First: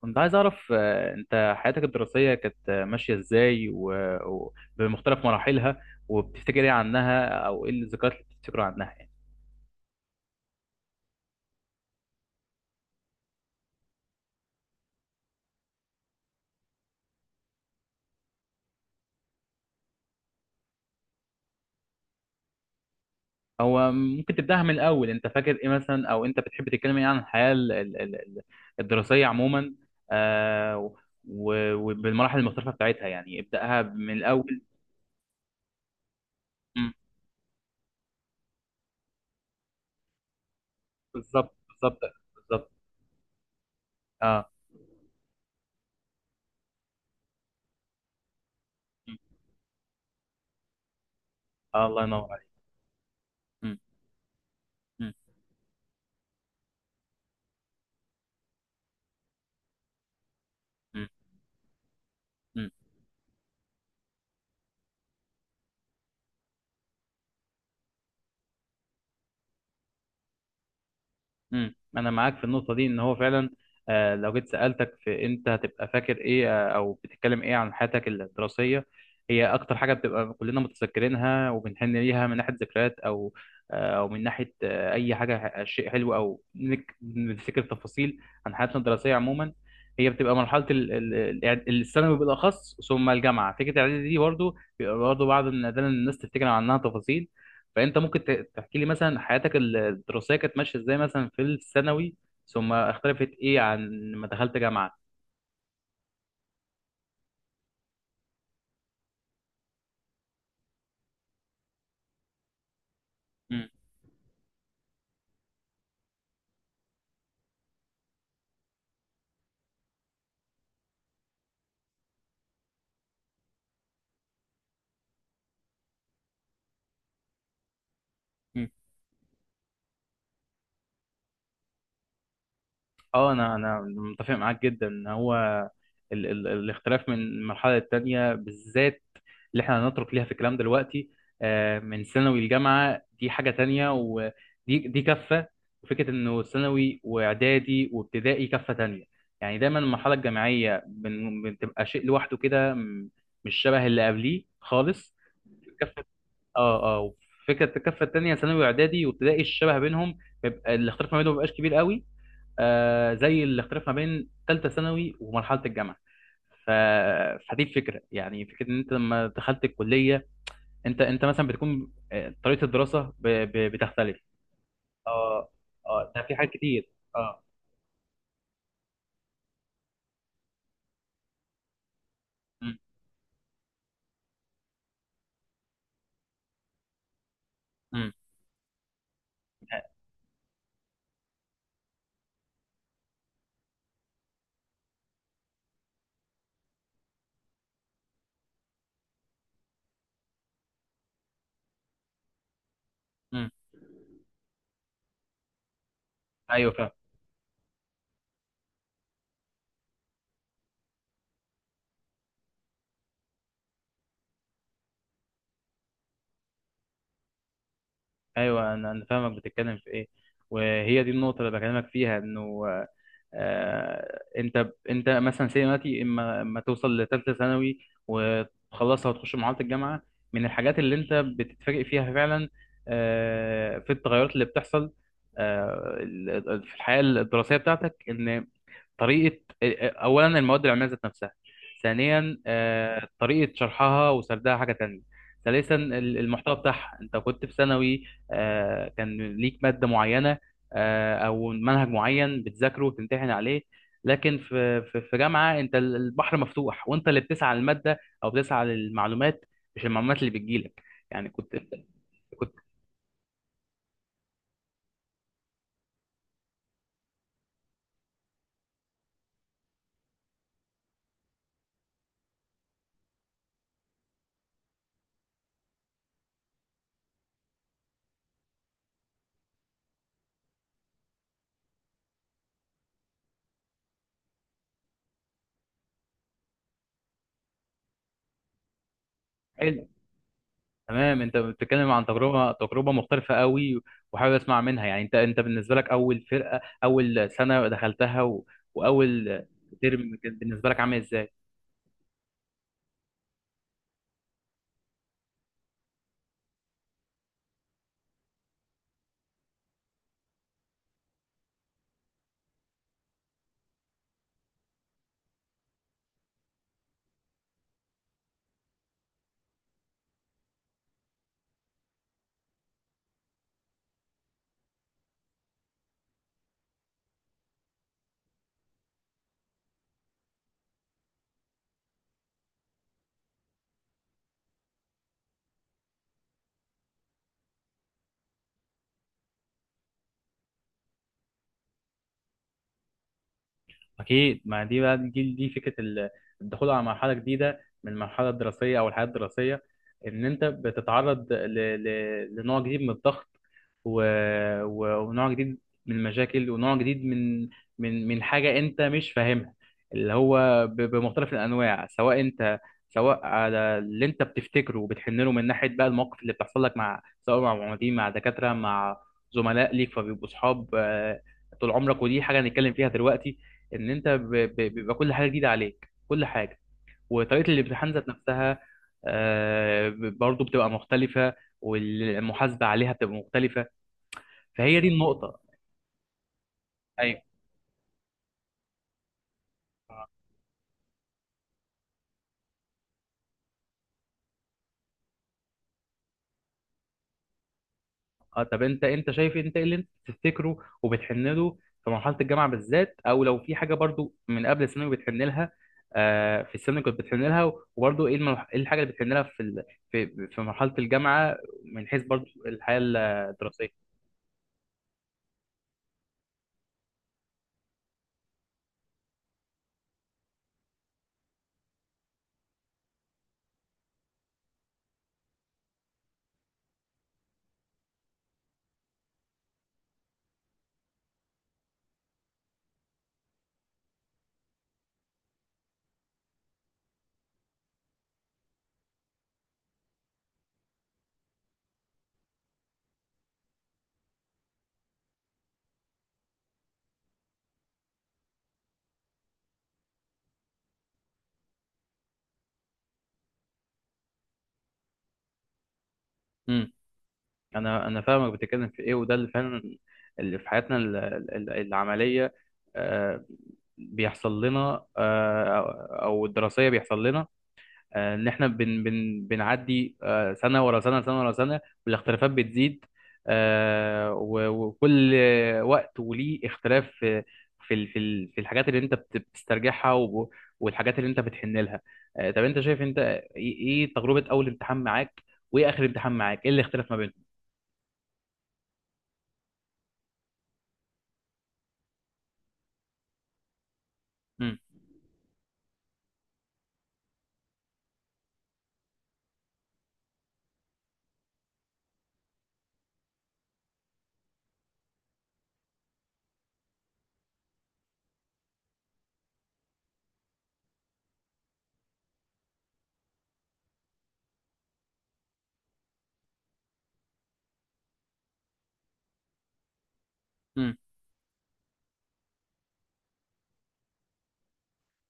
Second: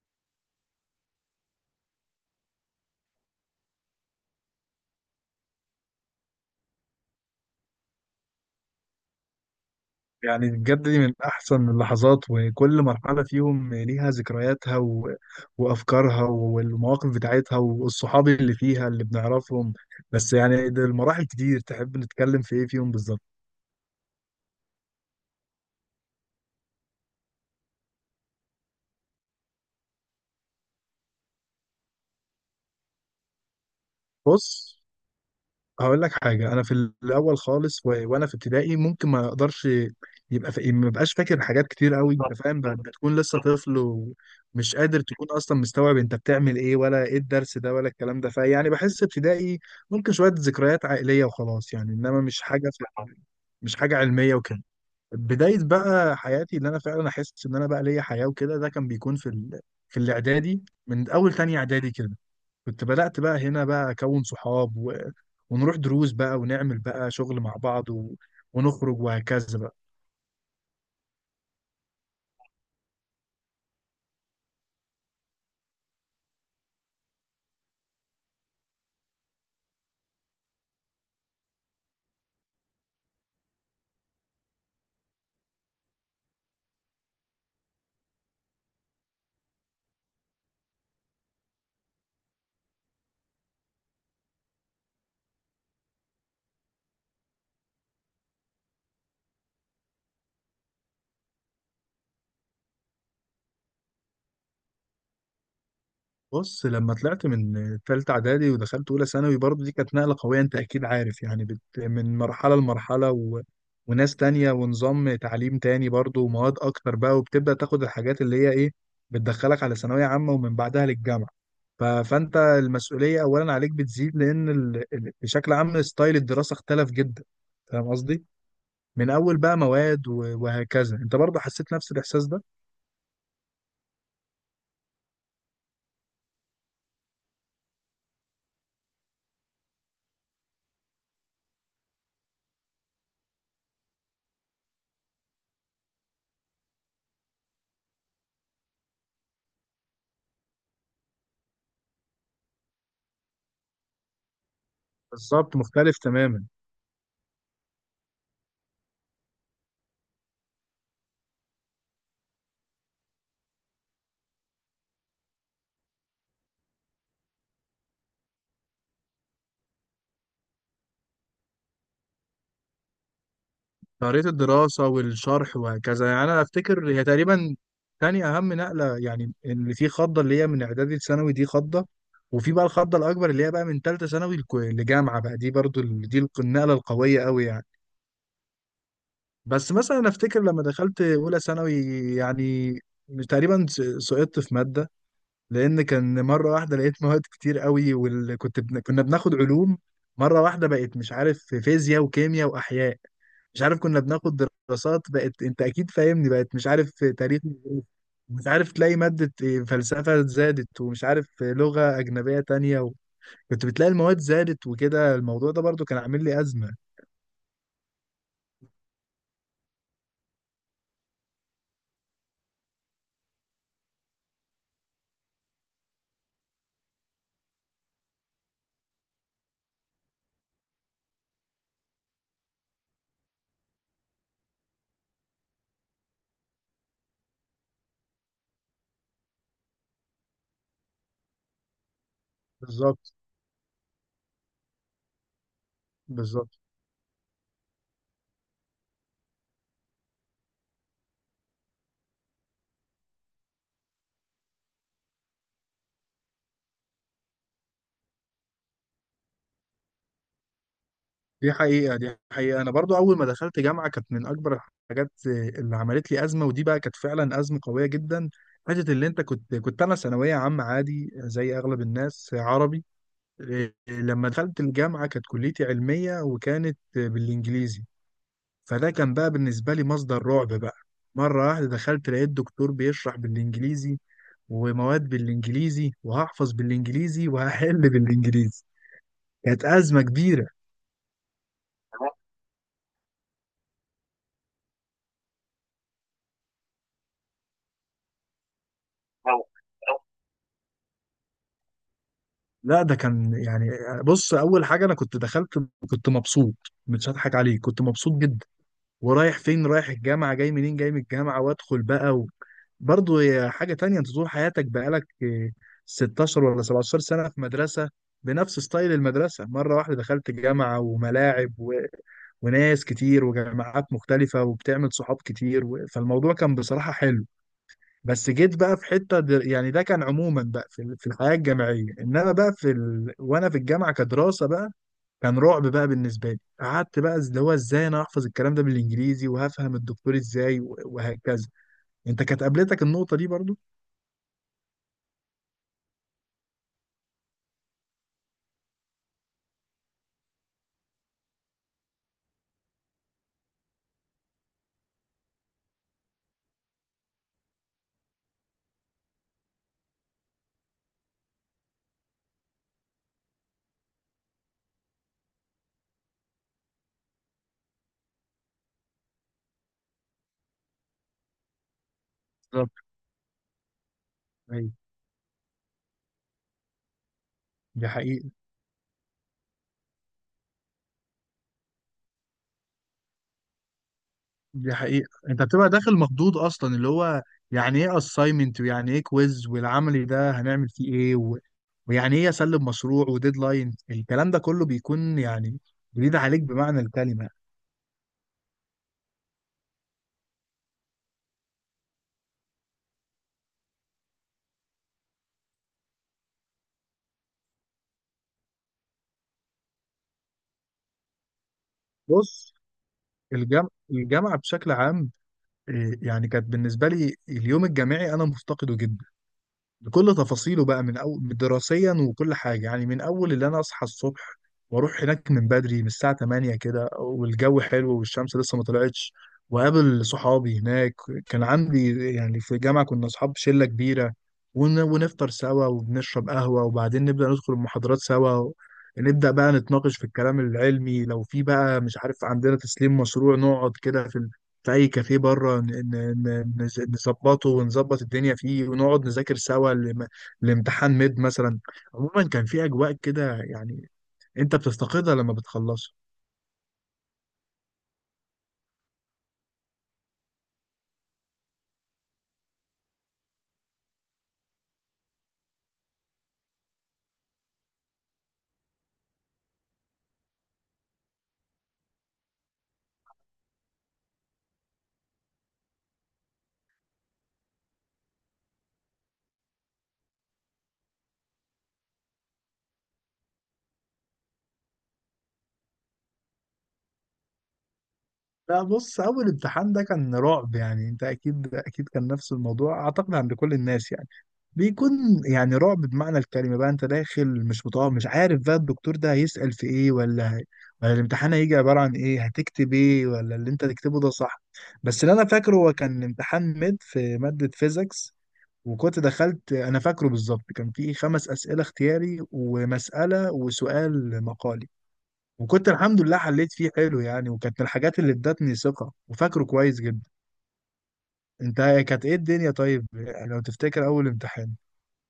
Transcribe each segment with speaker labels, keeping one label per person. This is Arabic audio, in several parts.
Speaker 1: كنت عايز أعرف، أنت حياتك الدراسية كانت ماشية إزاي بمختلف مراحلها. وبتفتكر إيه عنها، أو إيه الذكريات اللي بتفتكرها عنها، يعني.
Speaker 2: يعني بجد دي من أحسن اللحظات، وكل مرحلة فيهم ليها ذكرياتها وأفكارها والمواقف بتاعتها والصحاب اللي فيها اللي بنعرفهم. بس يعني ده المراحل كتير، تحب نتكلم في إيه فيهم بالظبط؟
Speaker 1: هو ممكن تبدأها من الأول؟ أنت فاكر إيه مثلا، أو أنت بتحب تتكلم إيه عن الحياة الدراسية عموما. آه، و- وبالمراحل المختلفة بتاعتها، يعني ابدأها من الأول.
Speaker 2: بص، هقول لك حاجة. أنا في
Speaker 1: مم.
Speaker 2: الأول خالص وأنا في ابتدائي ممكن ما أقدرش، يبقى ما بقاش فاكر
Speaker 1: بالظبط،
Speaker 2: حاجات كتير
Speaker 1: بالظبط.
Speaker 2: قوي. أنت فاهم،
Speaker 1: بالظبط.
Speaker 2: بتكون لسه طفل
Speaker 1: أه.
Speaker 2: ومش قادر تكون أصلا مستوعب أنت بتعمل إيه، ولا إيه الدرس ده، ولا الكلام ده. فيعني بحس
Speaker 1: مم.
Speaker 2: ابتدائي ممكن شوية ذكريات عائلية وخلاص
Speaker 1: آه،
Speaker 2: يعني،
Speaker 1: الله
Speaker 2: إنما
Speaker 1: ينور
Speaker 2: مش
Speaker 1: عليك.
Speaker 2: حاجة مش
Speaker 1: مم.
Speaker 2: حاجة علمية وكده.
Speaker 1: مم.
Speaker 2: بداية بقى حياتي اللي أنا فعلا أحس إن أنا بقى ليا حياة وكده، ده كان بيكون في في الإعدادي،
Speaker 1: مم.
Speaker 2: من أول تانية إعدادي كده.
Speaker 1: مم.
Speaker 2: كنت بدأت بقى هنا بقى أكون صحاب ونروح دروس بقى، ونعمل بقى شغل مع بعض ونخرج وهكذا بقى.
Speaker 1: انا معاك في النقطه دي، ان هو فعلا لو جيت سالتك، في، انت هتبقى فاكر ايه؟ او بتتكلم ايه عن حياتك الدراسيه؟ هي اكتر حاجه بتبقى كلنا متذكرينها وبنحن ليها، من ناحيه ذكريات، او او من ناحيه اي حاجه، شيء حلو، او نفتكر تفاصيل عن حياتنا الدراسيه عموما. هي بتبقى مرحله الثانوي بالاخص، ثم الجامعه. فكره الاعدادي دي برضه بيبقى برضه بعض ده، إن الناس تفتكر عنها تفاصيل. فانت ممكن تحكي لي مثلا، حياتك الدراسيه كانت ماشيه ازاي مثلا في الثانوي، ثم اختلفت ايه عن ما دخلت جامعه.
Speaker 2: بص، لما طلعت من تالتة إعدادي ودخلت أولى ثانوي، برضه دي كانت نقلة قوية. أنت أكيد عارف يعني، من مرحلة لمرحلة وناس تانية ونظام تعليم تاني برضه، ومواد أكتر بقى، وبتبدأ تاخد الحاجات اللي هي إيه، بتدخلك على ثانوية عامة، ومن بعدها للجامعة. فأنت المسؤولية أولا عليك بتزيد، لأن بشكل عام ستايل الدراسة اختلف جدا. فاهم قصدي؟
Speaker 1: مم.
Speaker 2: من اول بقى مواد وهكذا. انت برضه حسيت نفس الاحساس ده؟
Speaker 1: اه، انا متفق معاك جدا ان هو ال ال الاختلاف من مرحله للتانيه، بالذات اللي احنا هنترك ليها في الكلام دلوقتي. من ثانوي لجامعه، دي حاجه تانيه، دي كفه. وفكره انه ثانوي واعدادي وابتدائي كفه تانيه. يعني دايما المرحله الجامعيه، بتبقى شيء لوحده كده، مش شبه اللي قبليه خالص.
Speaker 2: بالظبط، مختلف
Speaker 1: كفه.
Speaker 2: تماما.
Speaker 1: اه، اه. فكره الكفه التانيه، ثانوي واعدادي وابتدائي، الشبه بينهم بيبقى الاختلاف ما بينهم، ما بيبقاش كبير قوي زي الاختلاف ما بين ثالثه ثانوي ومرحله الجامعه. ف... فدي الفكره، يعني فكره ان انت لما دخلت الكليه، انت مثلا بتكون، طريقه الدراسه بتختلف.
Speaker 2: طريقه الدراسه
Speaker 1: اه.
Speaker 2: والشرح وهكذا.
Speaker 1: اه، ده
Speaker 2: يعني
Speaker 1: في
Speaker 2: انا
Speaker 1: حاجات
Speaker 2: افتكر
Speaker 1: كتير.
Speaker 2: هي
Speaker 1: اه.
Speaker 2: تقريبا تاني اهم نقله، يعني اللي في خضه اللي هي من اعدادي لثانوي، دي خضه، وفي بقى
Speaker 1: امم.
Speaker 2: الخضه الاكبر اللي هي بقى من ثالثه ثانوي لجامعه بقى. دي برضه دي النقله القويه قوي يعني.
Speaker 1: امم.
Speaker 2: بس مثلا افتكر لما دخلت اولى ثانوي، يعني تقريبا سقطت في ماده، لان كان مره واحده لقيت مواد كتير قوي. وكنت كنا بناخد علوم، مره واحده بقت مش عارف في فيزياء وكيمياء واحياء،
Speaker 1: امم.
Speaker 2: مش عارف كنا بناخد دراسات، بقت انت اكيد فاهمني، بقت مش
Speaker 1: ايوه، فاهم.
Speaker 2: عارف في تاريخ، مش عارف تلاقي ماده إيه، فلسفه زادت، ومش عارف في لغه اجنبيه تانية كنت بتلاقي المواد زادت وكده. الموضوع ده برضو كان عامل لي ازمه.
Speaker 1: ايوه، انا فاهمك بتتكلم في ايه. وهي دي النقطه اللي بكلمك فيها، انه انت مثلا سي دلوقتي، اما توصل لثالثه ثانوي وتخلصها وتخش مرحله الجامعه، من الحاجات اللي انت بتتفاجئ فيها فعلا، في التغيرات اللي بتحصل، في الحياه الدراسيه بتاعتك، ان طريقه، اولا المواد العلميه ذات نفسها، ثانيا
Speaker 2: بالظبط
Speaker 1: طريقه شرحها وسردها حاجه تانية، ثالثا المحتوى
Speaker 2: بالظبط.
Speaker 1: بتاعها. انت كنت في ثانوي، كان ليك ماده معينه، او منهج معين بتذاكره وتمتحن عليه. لكن في جامعه، انت البحر مفتوح، وانت اللي بتسعى للماده او بتسعى للمعلومات، مش المعلومات اللي بتجيلك. يعني
Speaker 2: دي
Speaker 1: كنت
Speaker 2: حقيقة دي حقيقة أنا برضو أول ما دخلت جامعة كانت من أكبر الحاجات اللي عملت لي أزمة، ودي بقى كانت فعلا أزمة قوية جدا. حتة اللي أنت كنت، أنا ثانوية عامة عادي زي أغلب الناس، عربي إيه، لما دخلت الجامعة كانت كليتي علمية وكانت بالإنجليزي. فده كان بقى بالنسبة لي مصدر رعب بقى. مرة واحدة دخلت لقيت دكتور بيشرح بالإنجليزي ومواد بالإنجليزي، وهحفظ بالإنجليزي وهحل بالإنجليزي. كانت
Speaker 1: كنت
Speaker 2: أزمة كبيرة.
Speaker 1: تمام. انت بتتكلم عن تجربه مختلفه قوي، وحابب اسمع منها. يعني انت، بالنسبه لك، اول فرقه، اول سنه دخلتها، واول ترم، كان بالنسبه لك عامل ازاي؟
Speaker 2: لا، ده كان يعني، بص اول حاجه انا كنت دخلت كنت مبسوط، مش هضحك عليك، كنت مبسوط جدا. ورايح فين؟ رايح الجامعه. جاي منين؟ جاي من الجامعه. وادخل بقى برضه هي حاجه تانية، انت طول حياتك بقالك إيه، 16 ولا 17 سنه في مدرسه بنفس ستايل المدرسه. مره واحده دخلت جامعه، وملاعب وناس كتير وجامعات مختلفه، وبتعمل صحاب كتير فالموضوع كان بصراحه حلو. بس جيت بقى في حته يعني ده كان عموما بقى في في الحياه الجامعيه، انما بقى في وانا في الجامعه كدراسه بقى كان رعب بقى بالنسبه لي. قعدت بقى اللي هو ازاي انا احفظ الكلام ده بالانجليزي، وهفهم الدكتور ازاي وهكذا. انت كانت قابلتك النقطه دي برضو؟
Speaker 1: أكيد. ما دي بقى الجيل، دي فكرة الدخول على مرحلة جديدة، من المرحلة الدراسية أو الحياة الدراسية. إن أنت بتتعرض لنوع جديد من الضغط، و... ونوع جديد من المشاكل، ونوع جديد من حاجة أنت مش فاهمها. اللي هو بمختلف الأنواع، سواء أنت، سواء على اللي أنت بتفتكره وبتحن له، من ناحية بقى المواقف اللي بتحصل لك، مع، سواء مع معيدين، مع دكاترة، مع زملاء ليك فبيبقوا صحاب طول عمرك. ودي حاجة
Speaker 2: بالظبط.
Speaker 1: هنتكلم فيها دلوقتي، ان انت،
Speaker 2: ايوه.
Speaker 1: بيبقى كل حاجه جديده عليك، كل حاجه. وطريقه
Speaker 2: دي
Speaker 1: الامتحان ذات
Speaker 2: حقيقه.
Speaker 1: نفسها، برضو بتبقى مختلفه، والمحاسبه عليها بتبقى مختلفه.
Speaker 2: دي
Speaker 1: فهي دي
Speaker 2: حقيقه،
Speaker 1: النقطه.
Speaker 2: انت بتبقى داخل مخضوض اصلا. اللي
Speaker 1: ايوه.
Speaker 2: هو يعني ايه اساينمنت، ويعني ايه كويز، والعملي ده هنعمل فيه ايه ويعني ايه اسلم مشروع وديدلاين. الكلام ده كله بيكون يعني جديد عليك بمعنى الكلمه.
Speaker 1: اه. طب انت، شايف إيه؟ انت ايه اللي انت بتفتكره وبتحن له في مرحله الجامعه بالذات، او لو في حاجه برضو من قبل الثانوي بتحن لها، في الثانوي كنت بتحن لها. وبرضو ايه ايه الحاجه اللي بتحن لها في ال- في في مرحله الجامعه، من حيث برضو
Speaker 2: بص،
Speaker 1: الحياه الدراسيه؟
Speaker 2: الجامعة، بشكل عام إيه، يعني كانت بالنسبة لي اليوم الجامعي أنا مفتقده جدا بكل تفاصيله بقى، من أول دراسيا وكل حاجة. يعني من أول اللي أنا أصحى الصبح وأروح هناك من بدري من الساعة 8 كده، والجو حلو والشمس لسه ما طلعتش، وقابل صحابي هناك. كان عندي يعني في الجامعة كنا أصحاب شلة كبيرة، ونفطر سوا، وبنشرب قهوة، وبعدين نبدأ ندخل المحاضرات سوا، نبدأ بقى نتناقش في الكلام العلمي. لو في بقى مش عارف عندنا تسليم مشروع، نقعد كده في اي كافيه بره نظبطه ونظبط الدنيا فيه، ونقعد نذاكر سوا لامتحان ميد مثلا. عموما كان في اجواء كده يعني، انت بتفتقدها لما بتخلصه.
Speaker 1: انا فاهمك بتتكلم في ايه. وده اللي فعلا اللي في حياتنا العمليه آه، بيحصل لنا، او أو الدراسيه بيحصل لنا، ان احنا بن بن بنعدي، سنه ورا سنه، سنه ورا سنه، والاختلافات بتزيد، وكل وقت وليه اختلاف في، في الحاجات اللي انت بتسترجعها، والحاجات اللي انت بتحن لها. طب انت شايف انت ايه، إيه تجربه اول امتحان معاك، وايه اخر امتحان معاك، ايه اللي اختلف ما
Speaker 2: لا، بص اول امتحان ده كان رعب يعني، انت اكيد كان نفس الموضوع اعتقد عند كل الناس يعني.
Speaker 1: بينهم؟
Speaker 2: بيكون يعني رعب بمعنى الكلمة بقى، انت داخل مش مطمئن، مش عارف بقى الدكتور ده هيسأل في ايه، ولا الامتحان هيجي عبارة عن ايه، هتكتب ايه، ولا اللي انت تكتبه ده صح. بس اللي انا فاكره هو كان امتحان ميد في مادة فيزيكس. وكنت دخلت انا فاكره بالظبط كان فيه خمس أسئلة اختياري ومسألة وسؤال مقالي. وكنت الحمد لله حليت فيه حلو يعني، وكانت من الحاجات اللي ادتني ثقة وفاكره كويس جدا.
Speaker 1: مم.
Speaker 2: انت كانت ايه الدنيا طيب، لو تفتكر اول امتحان؟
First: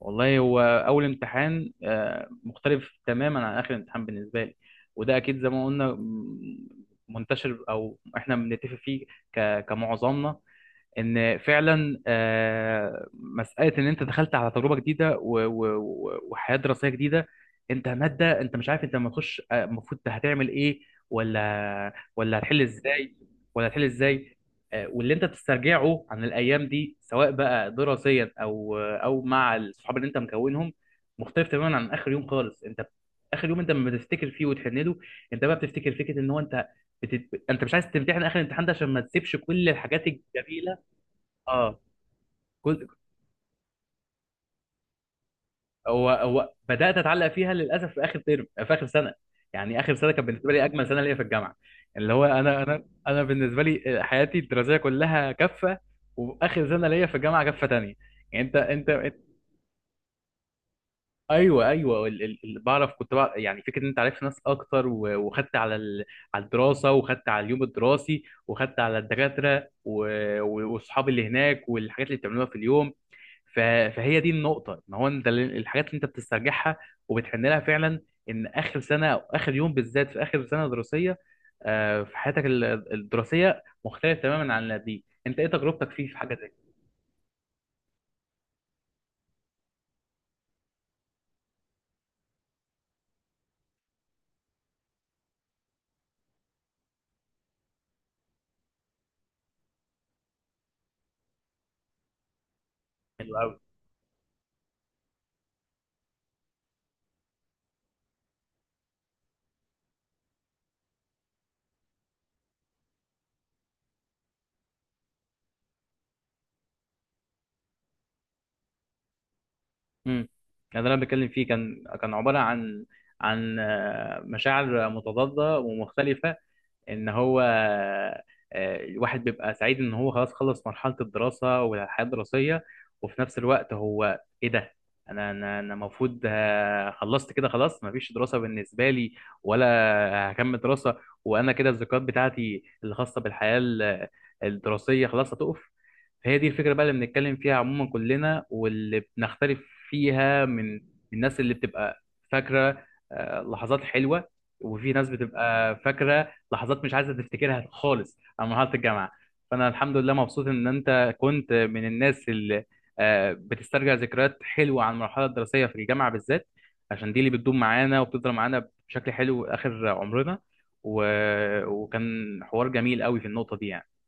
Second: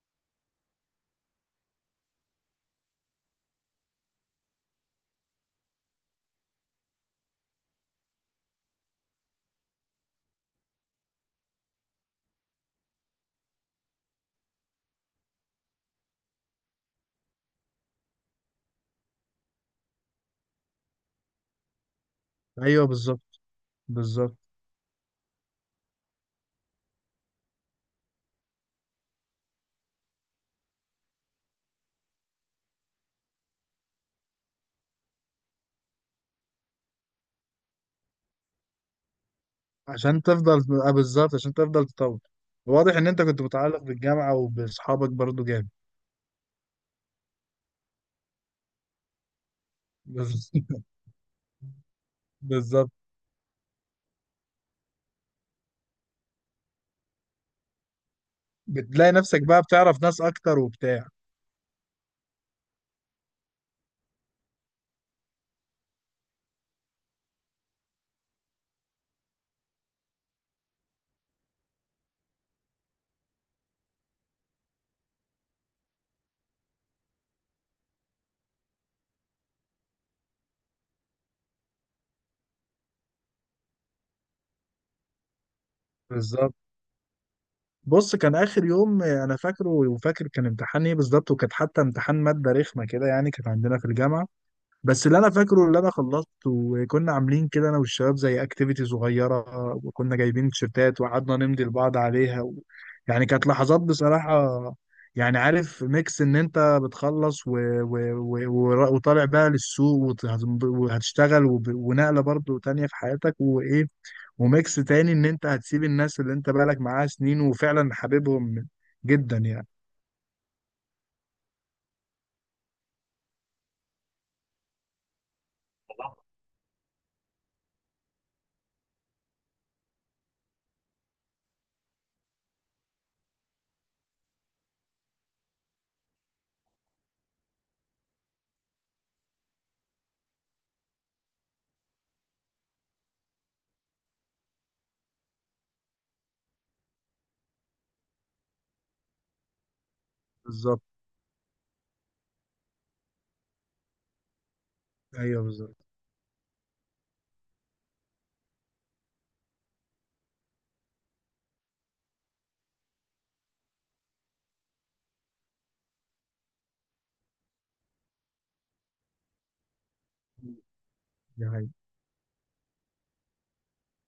Speaker 1: والله، هو اول امتحان مختلف تماما عن اخر امتحان بالنسبه لي. وده اكيد زي ما قلنا، منتشر، او احنا بنتفق فيه كمعظمنا، ان فعلا مساله ان انت دخلت على تجربه جديده، وحياه دراسيه جديده. انت ماده، انت مش عارف، انت لما تخش المفروض هتعمل ايه، ولا هتحل
Speaker 2: ايوه
Speaker 1: ازاي،
Speaker 2: بالظبط.
Speaker 1: ولا هتحل ازاي.
Speaker 2: بالظبط
Speaker 1: واللي انت بتسترجعه عن الايام دي، سواء بقى دراسيا او مع الصحاب اللي انت مكونهم، مختلف تماما عن اخر يوم خالص. انت اخر يوم انت لما بتفتكر فيه وتحن له، انت بقى بتفتكر فكره، ان هو انت، انت مش عايز تمتحن اخر الامتحان ده، عشان ما تسيبش كل الحاجات
Speaker 2: عشان
Speaker 1: الجميله.
Speaker 2: تفضل، آه، بالظبط عشان
Speaker 1: اه.
Speaker 2: تفضل تطور.
Speaker 1: كل.
Speaker 2: واضح ان انت كنت متعلق بالجامعة وباصحابك برضو جامد.
Speaker 1: هو بدات اتعلق فيها للاسف في اخر ترم، في اخر سنه. يعني اخر سنه كانت بالنسبه
Speaker 2: بز-
Speaker 1: لي اجمل سنه ليا في الجامعه. اللي هو انا،
Speaker 2: بالظبط.
Speaker 1: بالنسبه لي حياتي الدراسيه كلها كفه، واخر سنه ليا في الجامعه كفه تانية. يعني
Speaker 2: بتلاقي نفسك بقى بتعرف ناس اكتر وبتاع.
Speaker 1: ايوه، ايوه. كنت بعرف، يعني فكره ان انت عرفت ناس اكتر، وخدت على الدراسه، وخدت على اليوم الدراسي، وخدت على الدكاتره، واصحابي اللي هناك، والحاجات اللي بتعملوها في اليوم. ف- فهي دي النقطة، ان هو انت، الحاجات اللي انت بتسترجعها وبتحن لها فعلا، ان اخر سنة، او اخر يوم بالذات في اخر سنة دراسية، في حياتك الدراسية مختلف تماما عن اللي قبليه. انت ايه تجربتك فيه في حاجة زي
Speaker 2: بالظبط.
Speaker 1: كده؟
Speaker 2: بص، كان اخر يوم آه، انا فاكره، وفاكر كان امتحان ايه بالظبط، وكانت حتى امتحان مادة رخمة كده يعني، كانت عندنا في الجامعة. بس اللي انا فاكره اللي انا خلصت، وكنا عاملين كده انا والشباب زي اكتيفيتي صغيره، وكنا جايبين تيشيرتات وقعدنا نمضي لبعض عليها يعني
Speaker 1: حلو
Speaker 2: كانت
Speaker 1: قوي.
Speaker 2: لحظات بصراحه. يعني عارف، ميكس ان انت بتخلص وطالع بقى للسوق وهتشتغل ونقله برضو تانية في حياتك وايه، وميكس تاني ان انت هتسيب الناس اللي انت بقالك معاها سنين وفعلا حاببهم جدا يعني.
Speaker 1: يعني ده اللي انا بتكلم فيه، كان عبارة عن مشاعر متضادة ومختلفة، ان هو الواحد بيبقى سعيد ان هو خلاص، خلص مرحله الدراسه والحياه الدراسيه، وفي نفس الوقت هو ايه ده؟ انا، المفروض خلصت كده خلاص، مفيش دراسه بالنسبه لي، ولا هكمل دراسه. وانا كده الذكريات بتاعتي الخاصه بالحياه الدراسيه خلاص هتقف. فهي دي الفكره بقى اللي بنتكلم فيها عموما كلنا، واللي بنختلف فيها من
Speaker 2: بالظبط.
Speaker 1: الناس اللي بتبقى فاكره لحظات حلوه، وفي ناس
Speaker 2: ايوه
Speaker 1: بتبقى
Speaker 2: بالظبط.
Speaker 1: فاكره لحظات مش عايزه تفتكرها خالص على مرحله الجامعه. فانا الحمد لله مبسوط ان انت كنت من الناس اللي بتسترجع ذكريات حلوه عن المرحله الدراسيه في الجامعه بالذات، عشان دي اللي بتدوم معانا وبتفضل معانا بشكل حلو اخر عمرنا. و...
Speaker 2: دي حقيقة.
Speaker 1: وكان حوار جميل قوي في النقطه دي، يعني.